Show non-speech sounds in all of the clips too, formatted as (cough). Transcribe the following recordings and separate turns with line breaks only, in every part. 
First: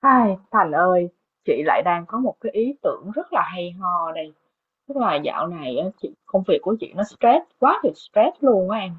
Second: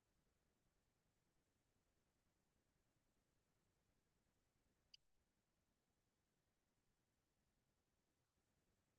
Ai, Thành ơi, chị lại đang có một cái ý tưởng rất là hay ho đây. Tức là dạo này á, chị công việc của chị nó stress quá thì stress luôn á em.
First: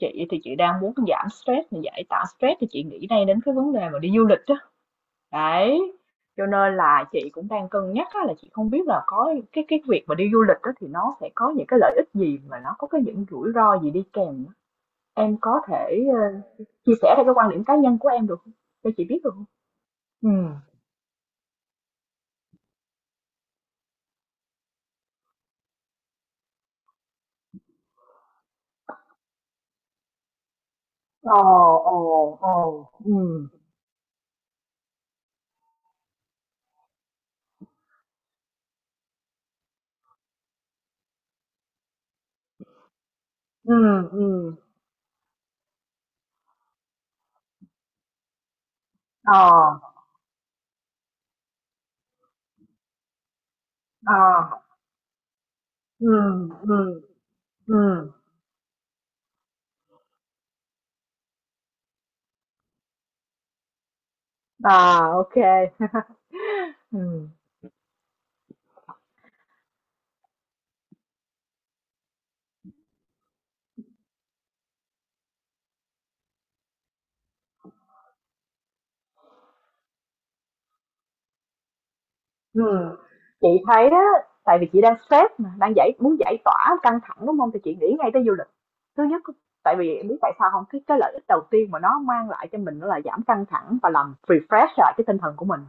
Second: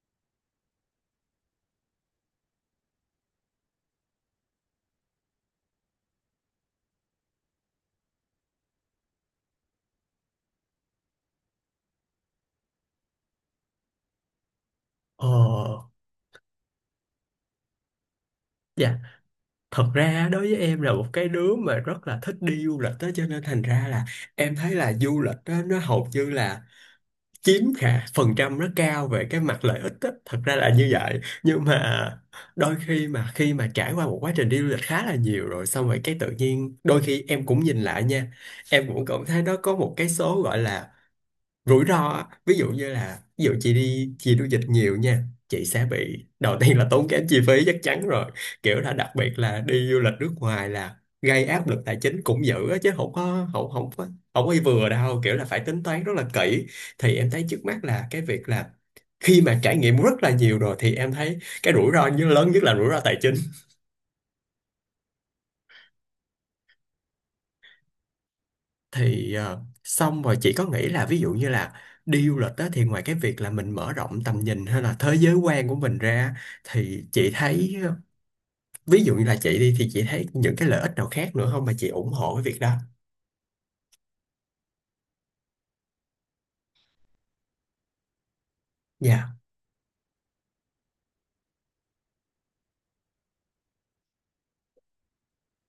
Chị thì chị đang muốn giảm stress mà giải tỏa stress thì chị nghĩ ngay đến cái vấn đề mà đi du lịch á. Đấy. Cho nên là chị cũng đang cân nhắc á, là chị không biết là có cái việc mà đi du lịch á, thì nó sẽ có những cái lợi ích gì mà nó có cái những rủi ro gì đi kèm á. Em có
Ờ,
thể chia sẻ theo cái quan điểm cá nhân của em được không? Cho
dạ,
chị biết được không?
thật ra
Ừ.
đối với em là một cái đứa mà rất là thích đi du lịch đó, cho nên thành ra là em thấy là du lịch đó nó hầu như là chiếm khả phần trăm rất cao về cái mặt lợi ích đó. Thật ra là như vậy,
Ờ,
nhưng
ờ,
mà
ờ,
đôi
ừm,
khi mà trải qua một quá trình đi du lịch khá là nhiều rồi xong rồi cái tự nhiên đôi khi em cũng nhìn lại nha, em cũng cảm thấy nó có một cái số gọi là rủi ro á. Ví dụ như là ví dụ chị
ừm,
đi chị du
ừm,
lịch nhiều nha, chị sẽ bị đầu tiên là tốn kém chi phí chắc chắn rồi, kiểu là đặc biệt
ờ,
là đi du lịch nước ngoài là gây áp lực tài chính cũng dữ á, chứ không có
ờ,
vừa đâu, kiểu là phải tính toán rất là
ừm,
kỹ.
ừm,
Thì em thấy trước mắt là
ừm,
cái việc là khi mà trải nghiệm rất là nhiều rồi thì em thấy cái rủi ro như lớn nhất là rủi ro tài chính.
à, OK. (laughs) Ừm.
Thì xong rồi chị có nghĩ là ví dụ như là đi du lịch đó thì ngoài cái việc là mình mở rộng tầm nhìn hay là thế giới quan của mình ra thì chị thấy, ví dụ như là chị đi thì chị thấy những cái lợi ích nào khác nữa không mà chị ủng hộ cái việc đó.
Ừm, chị thấy á, tại vì chị đang stress mà, đang giải muốn giải tỏa căng thẳng đúng không? Thì chị nghĩ ngay tới du lịch. Thứ nhất,
Dạ,
tại vì em biết tại sao không? Cái lợi ích đầu tiên mà nó mang lại cho mình đó là giảm căng thẳng và làm refresh lại cái tinh thần của mình,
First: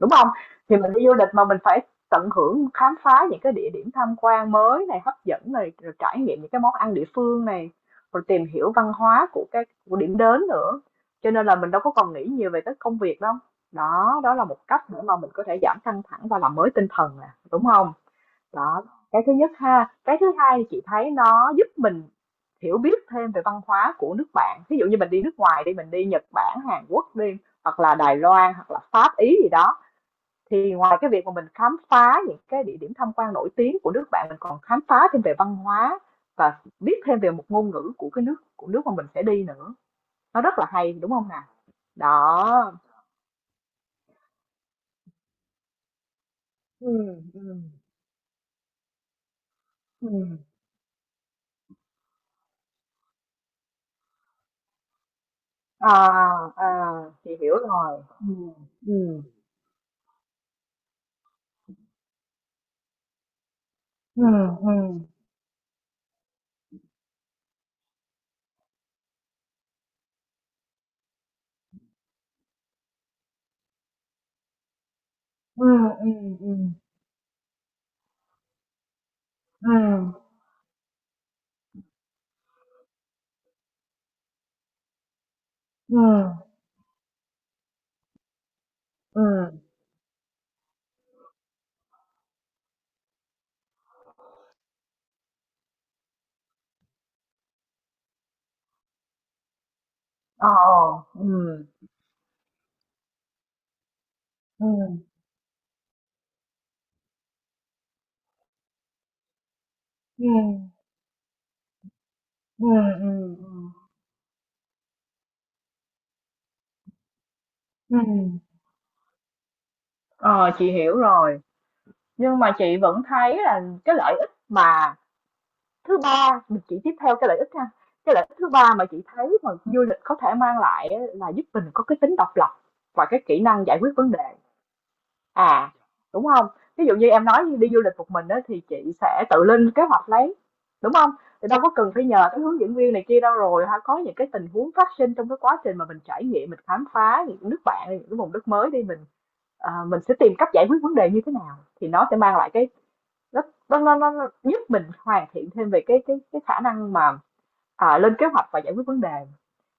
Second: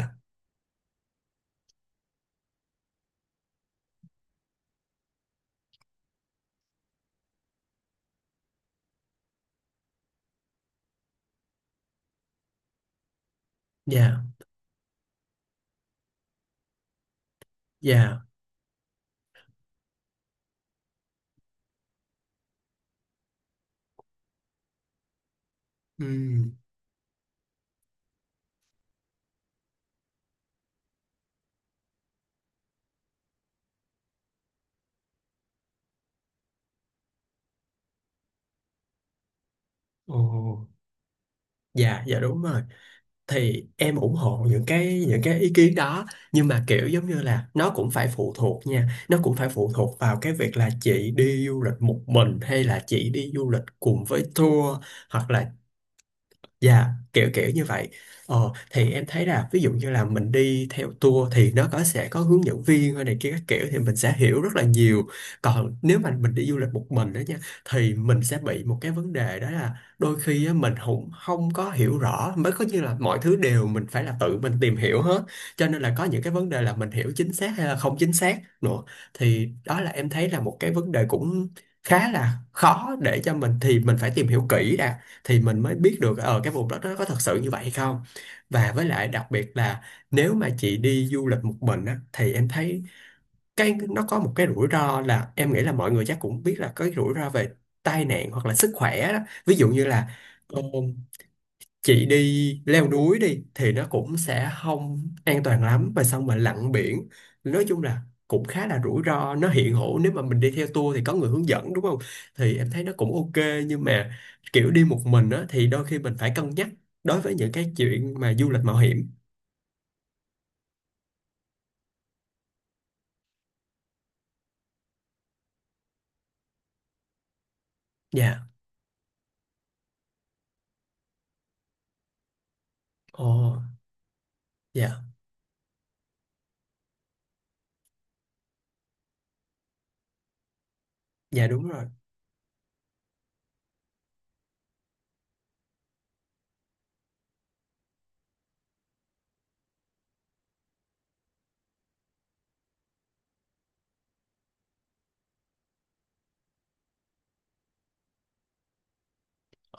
đúng không? Thì mình đi du lịch mà mình phải tận hưởng khám phá những cái địa điểm tham quan mới này, hấp dẫn này, rồi trải nghiệm những cái món ăn địa phương này, rồi tìm hiểu văn hóa của điểm đến nữa. Cho nên là mình đâu có còn nghĩ nhiều về cái công việc đâu. Đó,
dạ,
đó là một cách để mà mình có thể giảm căng thẳng và làm mới tinh thần nè, đúng không?
dạ.
Đó, cái thứ nhất ha. Cái thứ hai thì chị thấy nó giúp mình hiểu biết thêm về văn hóa của nước bạn. Ví dụ như mình đi nước ngoài đi, mình đi Nhật
Ừm.
Bản, Hàn Quốc đi, hoặc là Đài Loan, hoặc là Pháp, Ý gì đó, thì ngoài cái việc mà mình khám phá những cái địa điểm tham quan nổi tiếng của nước bạn, mình còn khám phá thêm về văn hóa và biết thêm về một ngôn ngữ của nước mà mình sẽ đi nữa.
Ồ.
Nó rất là hay, đúng không nào?
Dạ, dạ đúng rồi.
Đó.
Thì em ủng hộ những cái ý kiến đó, nhưng mà kiểu giống như
Ừm,
là
ừm,
nó cũng phải phụ thuộc nha, nó cũng phải phụ thuộc vào cái
ừm.
việc là chị đi du lịch một mình hay là chị đi du lịch cùng với tour, hoặc là.
À, à,
Dạ, kiểu
chị
kiểu
hiểu
như vậy.
rồi. Ừ,
Ờ, thì em
ừ,
thấy là ví dụ như là mình đi theo tour thì nó có sẽ có hướng dẫn viên hay này kia các kiểu thì mình sẽ hiểu rất là
ừ,
nhiều. Còn nếu mà mình đi du lịch một mình đó nha, thì mình sẽ bị một cái vấn đề đó là đôi khi á, mình không không có hiểu rõ mới có như là mọi thứ đều mình phải là tự mình tìm hiểu hết.
ừ,
Cho nên là có
ừ,
những cái vấn
ừ,
đề là mình hiểu chính xác hay là không chính xác nữa. Thì
ừ,
đó là em thấy là một cái vấn đề cũng khá là khó để cho mình, thì mình phải tìm hiểu kỹ đã thì mình mới
ừ,
biết
ừ,
được ở cái vùng đất đó có thật sự như vậy hay không. Và với lại
ừ,
đặc biệt là nếu mà chị đi du lịch một mình á thì em thấy cái nó có một cái rủi ro là em nghĩ là mọi người chắc cũng biết là có cái rủi ro về tai nạn hoặc là sức khỏe đó. Ví dụ như là
ờ,
ờ,
ừ,
chị đi leo núi đi thì nó cũng sẽ
ừ,
không an toàn lắm, và xong mà lặn biển nói chung là cũng khá là rủi ro, nó hiện hữu. Nếu mà
ừ,
mình đi theo tour thì có người hướng dẫn, đúng không? Thì
ừ,
em thấy nó
ừ,
cũng ok, nhưng mà kiểu đi một mình á thì đôi khi mình phải cân nhắc đối với những cái
ừ,
chuyện mà du lịch mạo hiểm.
ờ, chị hiểu rồi, nhưng mà chị vẫn thấy là cái lợi ích mà thứ ba, chị tiếp theo cái lợi ích ha. Cái lợi ích
Dạ.
thứ ba mà chị thấy mà du lịch có thể mang lại á là giúp mình có cái tính độc lập và cái
Ồ.
kỹ năng giải quyết vấn đề.
Dạ,
À, đúng không? Ví dụ như em nói như đi du lịch một mình đó thì chị sẽ tự lên kế hoạch lấy, đúng không?
dạ
Thì đâu
đúng
có
rồi.
cần phải nhờ tới hướng dẫn viên này kia đâu rồi ha, có những cái tình huống phát sinh trong cái quá trình mà mình trải nghiệm, mình khám phá những nước bạn, những cái vùng đất mới đi, mình sẽ tìm cách giải quyết vấn đề như thế nào thì nó sẽ mang lại cái nó nó giúp mình hoàn thiện thêm về cái khả năng mà lên kế hoạch và giải quyết vấn đề.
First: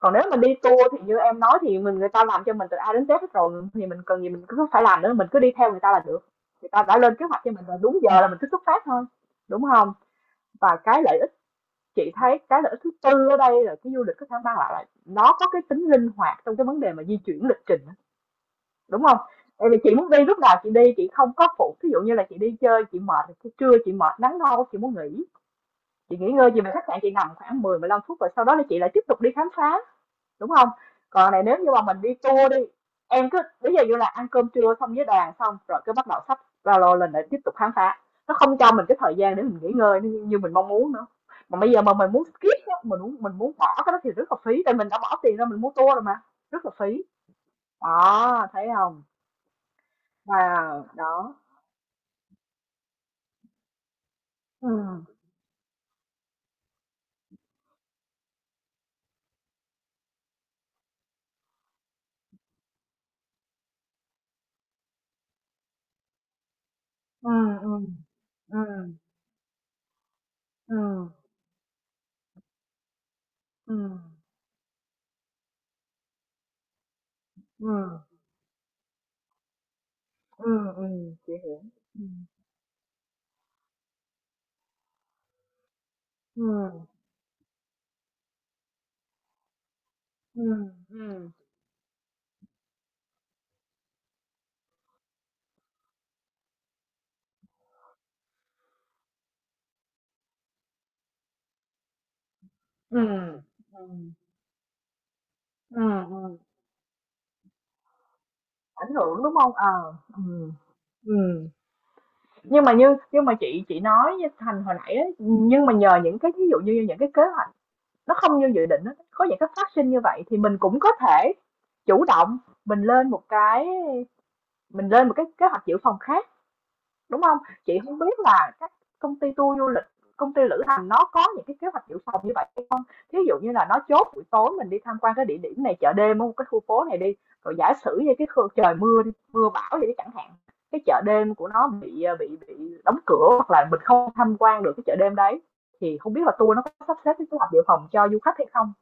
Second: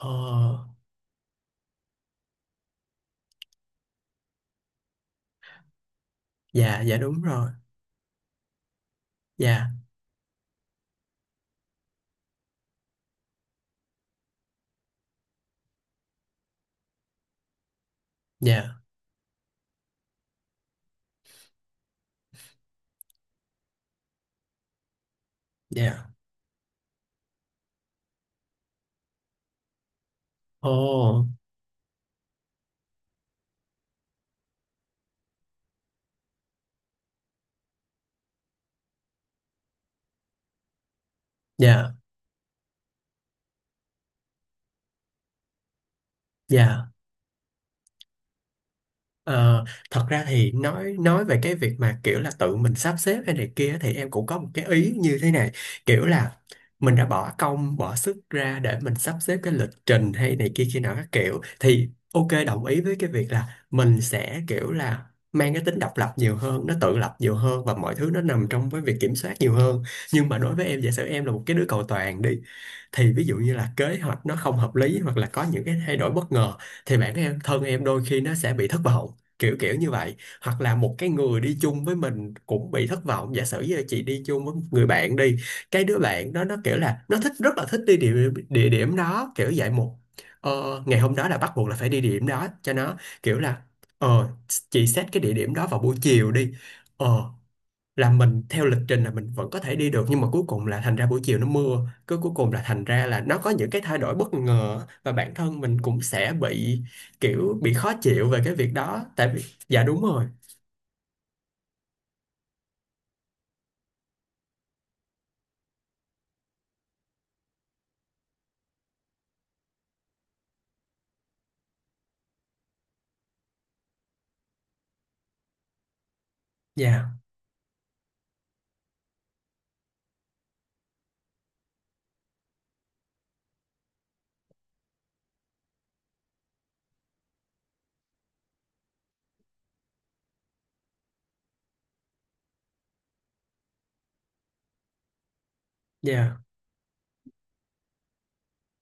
Ồ.
nếu mà đi tour thì như em nói thì mình người ta làm cho mình từ A đến Z hết rồi thì mình cần gì mình cứ phải làm nữa, mình cứ đi theo người ta là được. Người
Dạ,
ta
dạ
đã lên
đúng
kế hoạch
rồi.
cho mình rồi, đúng giờ là mình cứ xuất phát thôi, đúng
Dạ,
không? Và cái lợi ích, chị thấy cái lợi ích thứ tư ở đây là cái du lịch có thể mang lại là nó có cái tính linh hoạt trong cái vấn đề mà di chuyển lịch trình,
dạ,
đúng không? Tại vì chị muốn đi lúc nào chị đi, chị không có phụ, ví dụ như là chị đi chơi chị mệt thì trưa chị mệt nắng nâu chị muốn nghỉ,
dạ.
chị nghỉ ngơi chị về khách sạn chị nằm khoảng 10-15 phút rồi sau đó là chị lại tiếp tục đi khám phá, đúng không?
Ồ.
Còn này nếu như mà mình đi tour đi, em cứ ví dụ như là ăn cơm trưa xong với đoàn xong rồi cứ bắt đầu sắp ba lô lên để tiếp tục khám phá. Nó không cho mình cái thời gian để mình nghỉ ngơi như như mình mong muốn nữa. Mà bây giờ
Dạ,
mà mình muốn skip á, mình muốn bỏ cái đó thì rất là phí, tại mình đã bỏ tiền ra mình mua tour rồi mà, rất là
dạ.
phí. Đó, thấy không?
Ờ, thật ra thì
Wow,
nói
đó.
về cái việc mà kiểu là tự mình sắp xếp hay này kia thì em cũng có một cái
Ừ,
ý như thế này, kiểu là mình đã bỏ công bỏ sức ra để mình sắp xếp cái lịch trình hay này kia kia nào các kiểu thì ok đồng ý với cái việc là mình sẽ kiểu là mang cái tính độc lập nhiều hơn, nó tự lập
ừ,
nhiều hơn, và
ừ,
mọi thứ nó nằm
ừ,
trong cái việc kiểm soát nhiều hơn. Nhưng mà đối với
ừ,
em giả sử em là một cái đứa cầu toàn đi, thì ví dụ như là
ừ,
kế hoạch nó không hợp lý hoặc là có những cái thay đổi bất ngờ thì bản em thân
ừ,
em đôi khi nó sẽ bị thất vọng, kiểu kiểu như vậy.
ừ,
Hoặc là
ừ,
một cái
chị
người đi
hiểu.
chung với
Ừm,
mình cũng bị thất vọng, giả sử như là chị đi chung với một người bạn đi, cái đứa bạn đó nó kiểu
ừm,
là nó thích rất là thích đi địa điểm đó, kiểu vậy. Một,
ừm,
ngày hôm đó
ừm,
là bắt buộc là phải đi địa điểm đó cho nó, kiểu là ờ chị xét cái địa điểm đó vào buổi chiều đi, ờ là mình theo lịch trình là mình vẫn có thể đi được nhưng mà cuối cùng là thành ra buổi chiều nó mưa, cứ cuối cùng là thành ra là nó
ừm,
có những cái thay
ừm.
đổi bất ngờ và bản thân mình
Ừ,
cũng sẽ
ừ.
bị kiểu bị khó chịu về cái việc
Ảnh
đó,
hưởng,
tại
đúng
vì.
không?
Dạ
Ờ,
đúng rồi.
ừ. Ừm. Nhưng mà nhưng mà chị nói với Thành hồi nãy ấy, nhưng mà nhờ những cái ví dụ như những cái kế hoạch nó không như dự định á, có những cái phát sinh như vậy thì mình cũng có thể chủ động, mình lên một cái mình lên một cái kế hoạch dự phòng khác,
Dạ,
đúng không? Chị không biết là các công ty tour du lịch, công ty lữ hành nó có những cái kế hoạch dự phòng như vậy hay không? Thí dụ như là nó chốt buổi tối mình đi tham quan cái địa điểm này, chợ đêm ở cái khu phố này đi, rồi giả sử như cái trời mưa đi, mưa bão gì chẳng hạn, cái chợ đêm của nó bị, à, bị bị đóng cửa hoặc là mình không tham quan được cái chợ đêm đấy, thì không biết là
dạ,
tour nó có sắp xếp cái kế hoạch dự phòng cho du khách hay không,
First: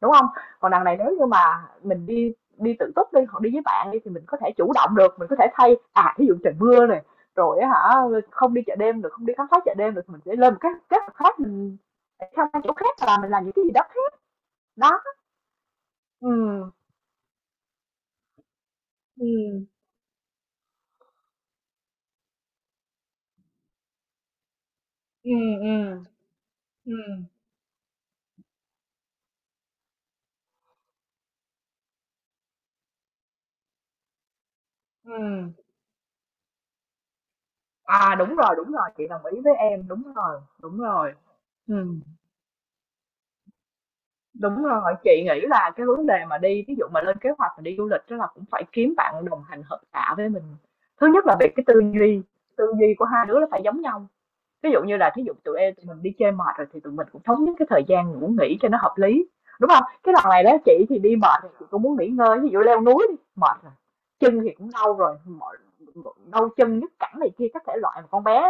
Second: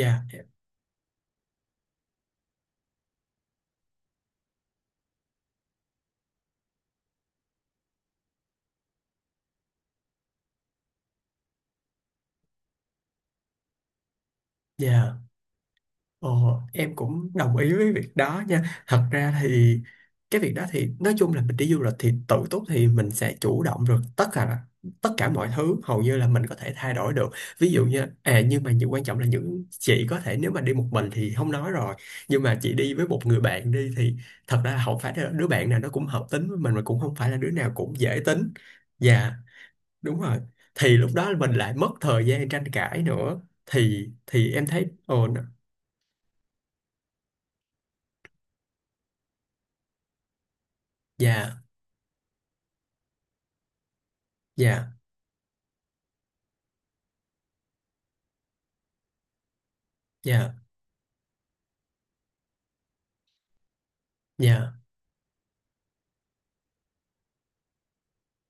đúng không? Còn đằng này nếu như mà mình đi đi tự túc đi, hoặc đi với bạn đi thì mình có thể chủ động được, mình có thể thay à, thí dụ trời mưa này, rồi hả, không đi chợ đêm được, không đi khám phá chợ đêm được thì mình sẽ lên một cái kế hoạch khác, mình sẽ sang chỗ khác là mình làm những cái gì đó khác. Đó,
dạ. Ờ,
ừm,
em cũng đồng ý với việc đó nha. Thật ra
ừm,
thì cái việc đó thì nói chung là mình đi du lịch thì tự túc thì mình sẽ chủ động được tất cả, là tất cả mọi
ừm,
thứ hầu
ừm,
như là mình có thể thay đổi
ừm,
được. Ví dụ như à, nhưng mà những quan trọng là những chị có thể nếu mà đi một mình thì không nói rồi, nhưng mà chị đi với một người bạn đi thì thật ra không phải là đứa
ừm.
bạn nào nó cũng hợp tính với mình mà cũng không phải là đứa nào cũng
À,
dễ tính.
đúng rồi, chị đồng
Dạ,
ý với em, đúng
đúng rồi.
rồi, đúng
Thì lúc
rồi,
đó mình lại mất
ừm.
thời gian tranh cãi nữa, thì
Đúng
em thấy
rồi, chị
ồn.
nghĩ là cái vấn đề mà đi ví dụ mà lên kế hoạch mà đi du lịch đó là cũng phải kiếm bạn đồng hành hợp tạ với mình. Thứ nhất là về
Dạ,
cái tư duy của hai đứa là phải giống nhau. Ví dụ
dạ,
như là thí dụ tụi em tụi mình đi chơi mệt rồi thì tụi mình cũng thống nhất cái thời gian ngủ nghỉ cho nó hợp lý, đúng không? Cái đằng này đó
dạ,
chị thì đi mệt thì chị cũng muốn nghỉ ngơi, ví dụ leo núi đi, mệt rồi, chân thì cũng
dạ,
đau rồi, mỏi đau chân, nhức cẳng này kia các thể loại, mà con bé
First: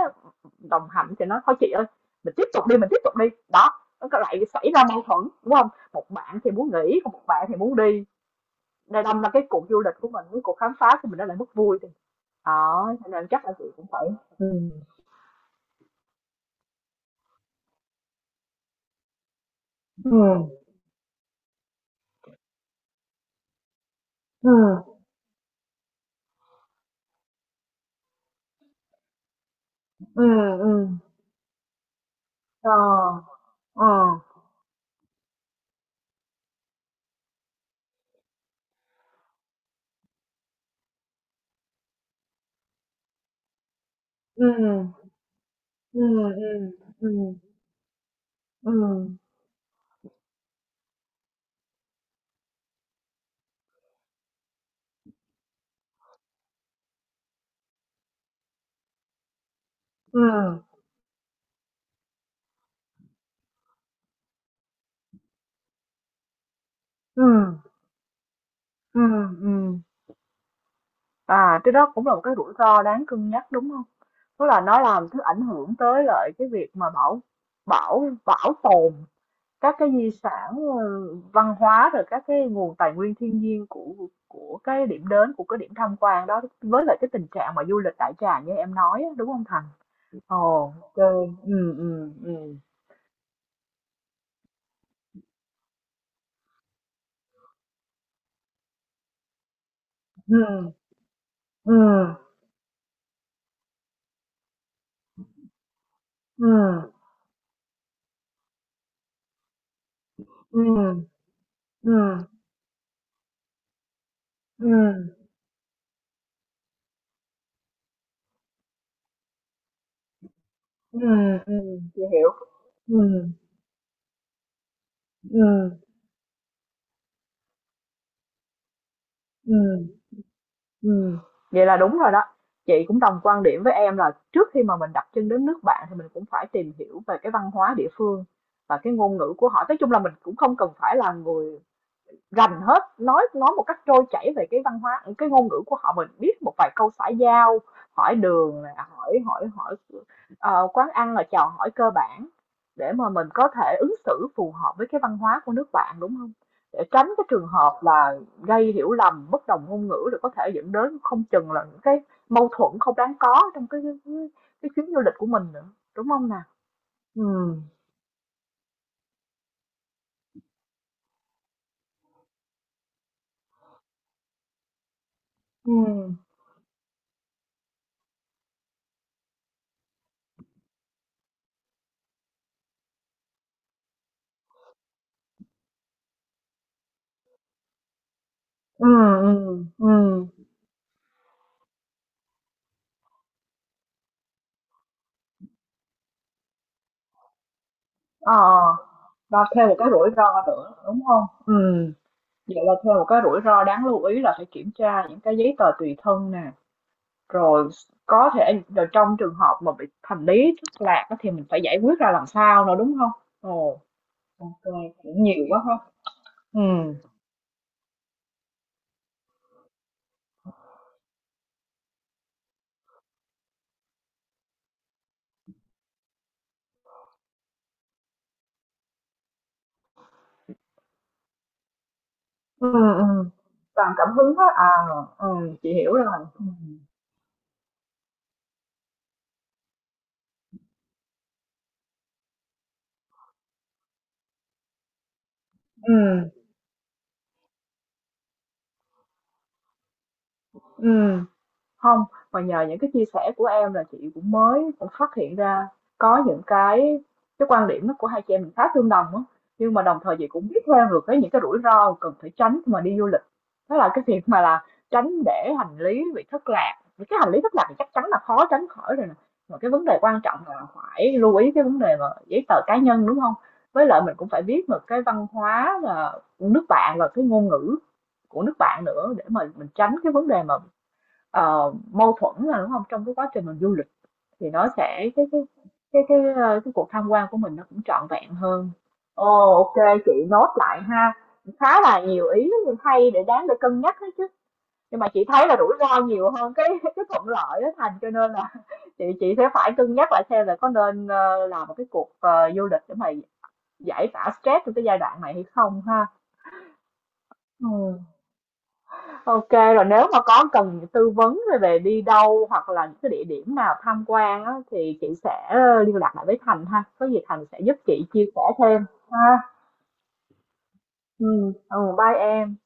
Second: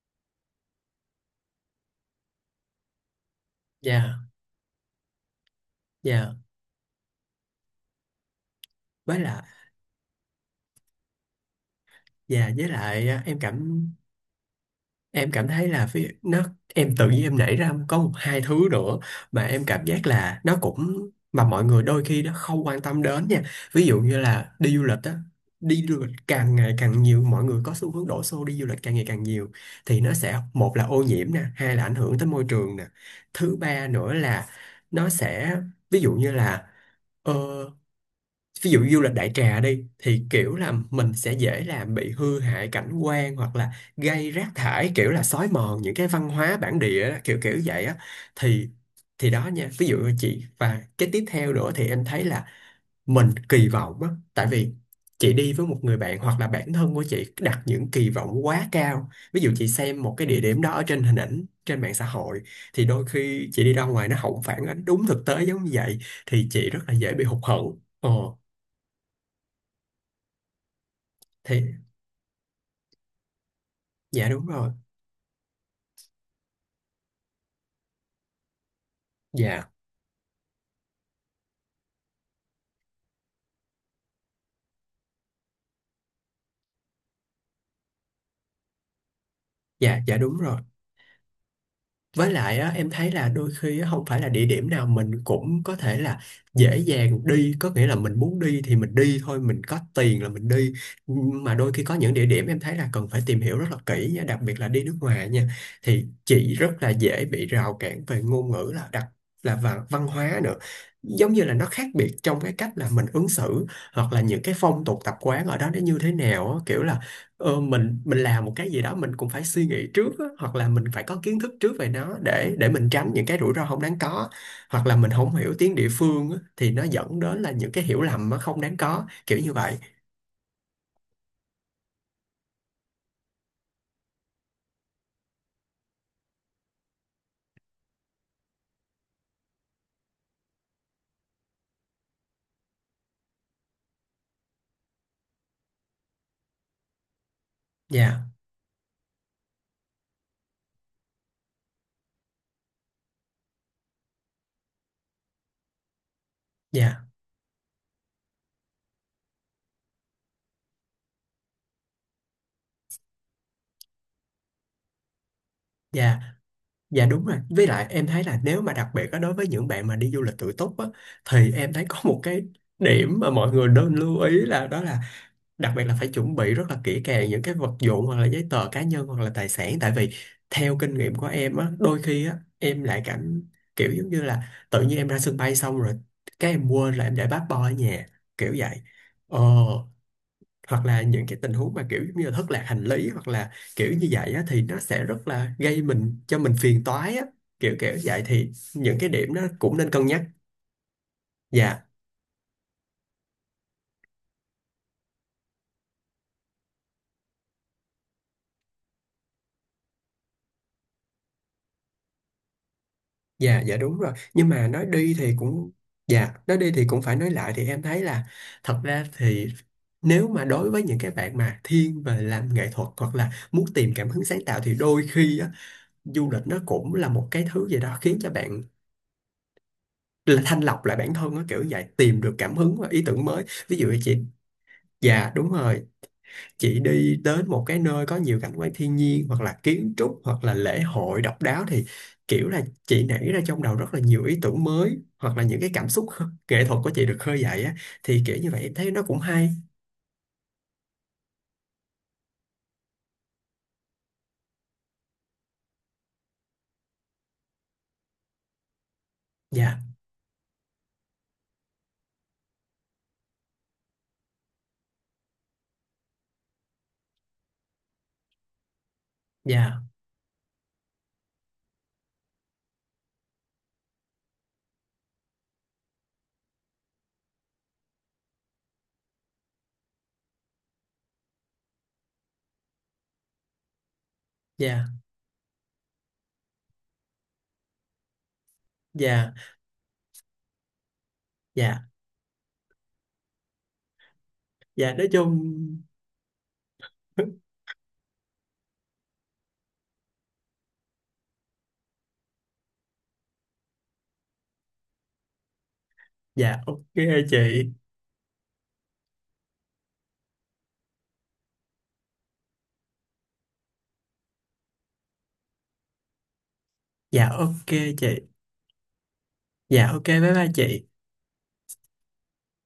đồng hành thì nó "Thôi chị ơi, mình tiếp tục đi, mình tiếp tục đi." Đó, nó có
dạ,
lại xảy ra mâu thuẫn, đúng không? Một
dạ
bạn thì muốn nghỉ, còn một bạn thì muốn đi, nên
với
đâm ra
lại.
cái cuộc du lịch của mình, cái cuộc khám phá của mình nó lại mất vui thì,
Dạ với
đó, cho
lại á,
nên
em
chắc là chị
cảm
cũng phải ừm,
em cảm thấy là phía nó em tự nhiên em nảy ra có một hai thứ nữa mà em cảm giác là
ừm,
nó cũng mà mọi người đôi khi nó không quan tâm đến nha. Ví dụ như là đi du
ừm.
lịch á, đi du lịch càng ngày càng nhiều, mọi người có xu hướng đổ xô đi du lịch càng ngày càng nhiều, thì nó
Ừ,
sẽ một là
ừ,
ô nhiễm nè, hai là ảnh hưởng tới môi
ờ,
trường nè, thứ
ờ,
ba nữa là nó sẽ, ví dụ như là, ờ, ví dụ du lịch đại trà đi thì kiểu là mình sẽ dễ làm bị hư hại cảnh quan hoặc là gây
ừ,
rác thải, kiểu là xói mòn những
ừ,
cái văn hóa
ừ,
bản
ừ,
địa đó, kiểu kiểu vậy á. thì
ừ, ừ,
thì đó nha, ví dụ như chị, và cái tiếp theo nữa thì em thấy là mình kỳ vọng á, tại vì chị đi với một người bạn hoặc là bản thân của chị đặt những kỳ vọng quá cao, ví dụ chị xem một
ừ,
cái địa điểm đó ở trên hình ảnh trên mạng xã hội thì đôi khi chị đi ra ngoài nó không phản ánh đúng thực tế giống như vậy thì chị rất là dễ
ừ,
bị hụt hẫng. Ờ,
ừ, ừ. À, cái
thì
đó cũng là một cái rủi ro đáng cân nhắc, đúng hông?
Dạ
Tức
đúng
là
rồi.
nó làm thứ ảnh hưởng tới lại cái việc mà bảo bảo bảo tồn
Dạ,
các cái di sản, ừ, văn hóa, rồi các cái nguồn tài nguyên thiên nhiên của cái điểm đến, của cái điểm tham quan đó, với lại cái tình trạng mà du lịch đại trà như em nói á, đúng hông Thành?
dạ, dạ đúng
Ồ,
rồi.
ô kê, ừm, ừm,
Với
ừm,
lại á, em thấy là đôi khi á, không phải là địa điểm nào mình cũng có thể là dễ dàng đi, có nghĩa là mình muốn đi thì mình đi thôi, mình có tiền là mình đi. Mà đôi khi có những
ừm,
địa điểm em thấy là cần phải tìm hiểu rất là kỹ nha, đặc biệt là đi nước ngoài nha. Thì chị rất
ừm,
là dễ bị rào cản về ngôn ngữ là đặc là và văn hóa nữa.
ừm,
Giống như là nó khác biệt
ừm,
trong cái cách là mình ứng xử hoặc là những cái phong
ừm,
tục tập quán ở đó nó như thế nào á, kiểu là mình làm một cái gì đó mình cũng phải suy nghĩ trước á, hoặc là mình phải có kiến thức trước về
chị
nó
hiểu.
để mình tránh những
Ừm,
cái rủi ro không đáng có. Hoặc là mình không hiểu tiếng
ừm,
địa phương á, thì nó dẫn đến là những cái hiểu lầm nó không đáng có kiểu như vậy.
ừm, ừm. Vậy là đúng rồi đó. Chị cũng đồng quan điểm với em là trước khi mà mình đặt chân đến nước bạn thì mình cũng phải tìm hiểu về cái văn hóa địa phương và cái ngôn ngữ của họ. Nói chung là mình cũng không cần phải là người rành hết, nói một cách trôi chảy về cái văn hóa, cái ngôn ngữ của họ. Mình biết một vài câu xã giao, hỏi
Dạ,
đường nè, hỏi hỏi hỏi ờ, quán ăn là chào hỏi cơ bản để mà mình có thể ứng xử phù hợp với cái văn hóa của nước bạn, đúng không, để
dạ,
tránh cái trường hợp là gây hiểu lầm bất đồng ngôn ngữ rồi có thể dẫn đến không chừng là những cái mâu thuẫn không đáng có trong cái chuyến du lịch của mình nữa, đúng
dạ,
không nè?
dạ
Ừ,
đúng rồi, với lại em thấy là nếu mà đặc biệt á, đối với những bạn mà đi du lịch tự túc á, thì em thấy có một cái điểm mà mọi người nên lưu ý là đó là
ừ,
đặc biệt là phải chuẩn bị rất là kỹ càng những cái vật dụng hoặc là giấy tờ cá nhân hoặc là tài sản, tại vì theo kinh nghiệm của em á, đôi khi á em lại cảm kiểu giống như là tự nhiên em ra sân bay xong rồi cái em quên là em để passport ở nhà, kiểu vậy.
ừ, ừ,
ờ
ừ,
hoặc là những cái tình huống mà kiểu giống như là thất lạc hành lý hoặc là kiểu như vậy á thì nó sẽ rất là gây mình cho mình phiền toái á, kiểu kiểu vậy
ờ,
thì những cái điểm đó
và thêm một
cũng
cái
nên cân
rủi
nhắc.
ro nữa, đúng không? Ừ,
Dạ.
vậy là thêm một cái rủi ro đáng lưu ý là phải kiểm tra những cái giấy tờ tùy thân nè, rồi có thể rồi trong trường hợp mà bị hành lý thất lạc á thì mình phải giải quyết ra làm sao nữa, đúng không?
Dạ, dạ
Ồ,
đúng rồi. Nhưng mà
ok,
nói đi
cũng
thì
nhiều quá
cũng.
ha.
Dạ, nói
Ừ,
đi thì cũng phải nói lại thì em thấy là thật ra thì, nếu mà đối với những cái bạn mà thiên về làm nghệ thuật hoặc là muốn tìm cảm hứng sáng tạo thì đôi khi á, du lịch nó cũng là một cái thứ gì đó khiến cho bạn là thanh lọc lại bản thân á kiểu vậy, tìm được cảm
ừ,
hứng và ý tưởng
ừ,
mới. Ví dụ
làm
như
cảm
chị.
hứng hết à. Ừ,
Dạ đúng
chị
rồi.
hiểu rồi.
Chị đi đến một cái nơi có nhiều cảnh quan thiên nhiên hoặc là kiến trúc hoặc là lễ hội độc đáo thì kiểu là chị nảy ra trong đầu rất là nhiều ý tưởng mới hoặc là những cái cảm
Ừ,
xúc nghệ thuật của chị được khơi dậy á, thì kiểu như vậy em thấy nó cũng hay.
ừ, không, mà nhờ những cái chia sẻ của em là chị cũng mới cũng phát hiện ra có những cái quan điểm nó của hai chị em mình khá tương đồng á, nhưng
Dạ,
mà đồng thời chị cũng biết thêm được cái những cái rủi ro cần phải tránh khi mà đi du lịch. Đó là cái việc mà là tránh để hành lý bị thất lạc, những cái hành lý thất lạc thì chắc chắn là khó tránh khỏi rồi nè, mà cái
dạ,
vấn đề quan trọng là phải lưu ý cái vấn đề mà giấy tờ cá nhân, đúng không? Với lại mình cũng phải biết được cái văn hóa là nước bạn và cái ngôn ngữ của nước bạn nữa để mà mình tránh cái vấn đề mà mâu thuẫn là đúng không trong cái quá trình mình du lịch thì nó
dạ,
sẽ cái cuộc tham quan của mình nó cũng trọn vẹn hơn.
dạ,
Ồ, ok, chị nốt lại ha, khá
dạ,
là nhiều ý hay để đáng để cân nhắc đấy chứ,
dạ
nhưng
nói
mà chị
chung.
thấy là rủi ro nhiều hơn cái (laughs) cái thuận
(laughs)
lợi đó Thành, cho nên là (laughs) chị sẽ phải cân nhắc lại xem là có nên làm một cái cuộc du lịch để mà giải tỏa stress trong cái giai đoạn này hay không ha.
Dạ ok
Ừ.
chị.
Ok, rồi nếu mà có cần tư vấn về đi đâu hoặc là những cái địa điểm nào tham quan á, thì chị sẽ liên lạc lại với Thành ha. Có gì
Dạ
Thành sẽ
ok
giúp
chị.
chị chia sẻ thêm ha.
Dạ ok, bye bye chị.
Ừ, ừ, bye em.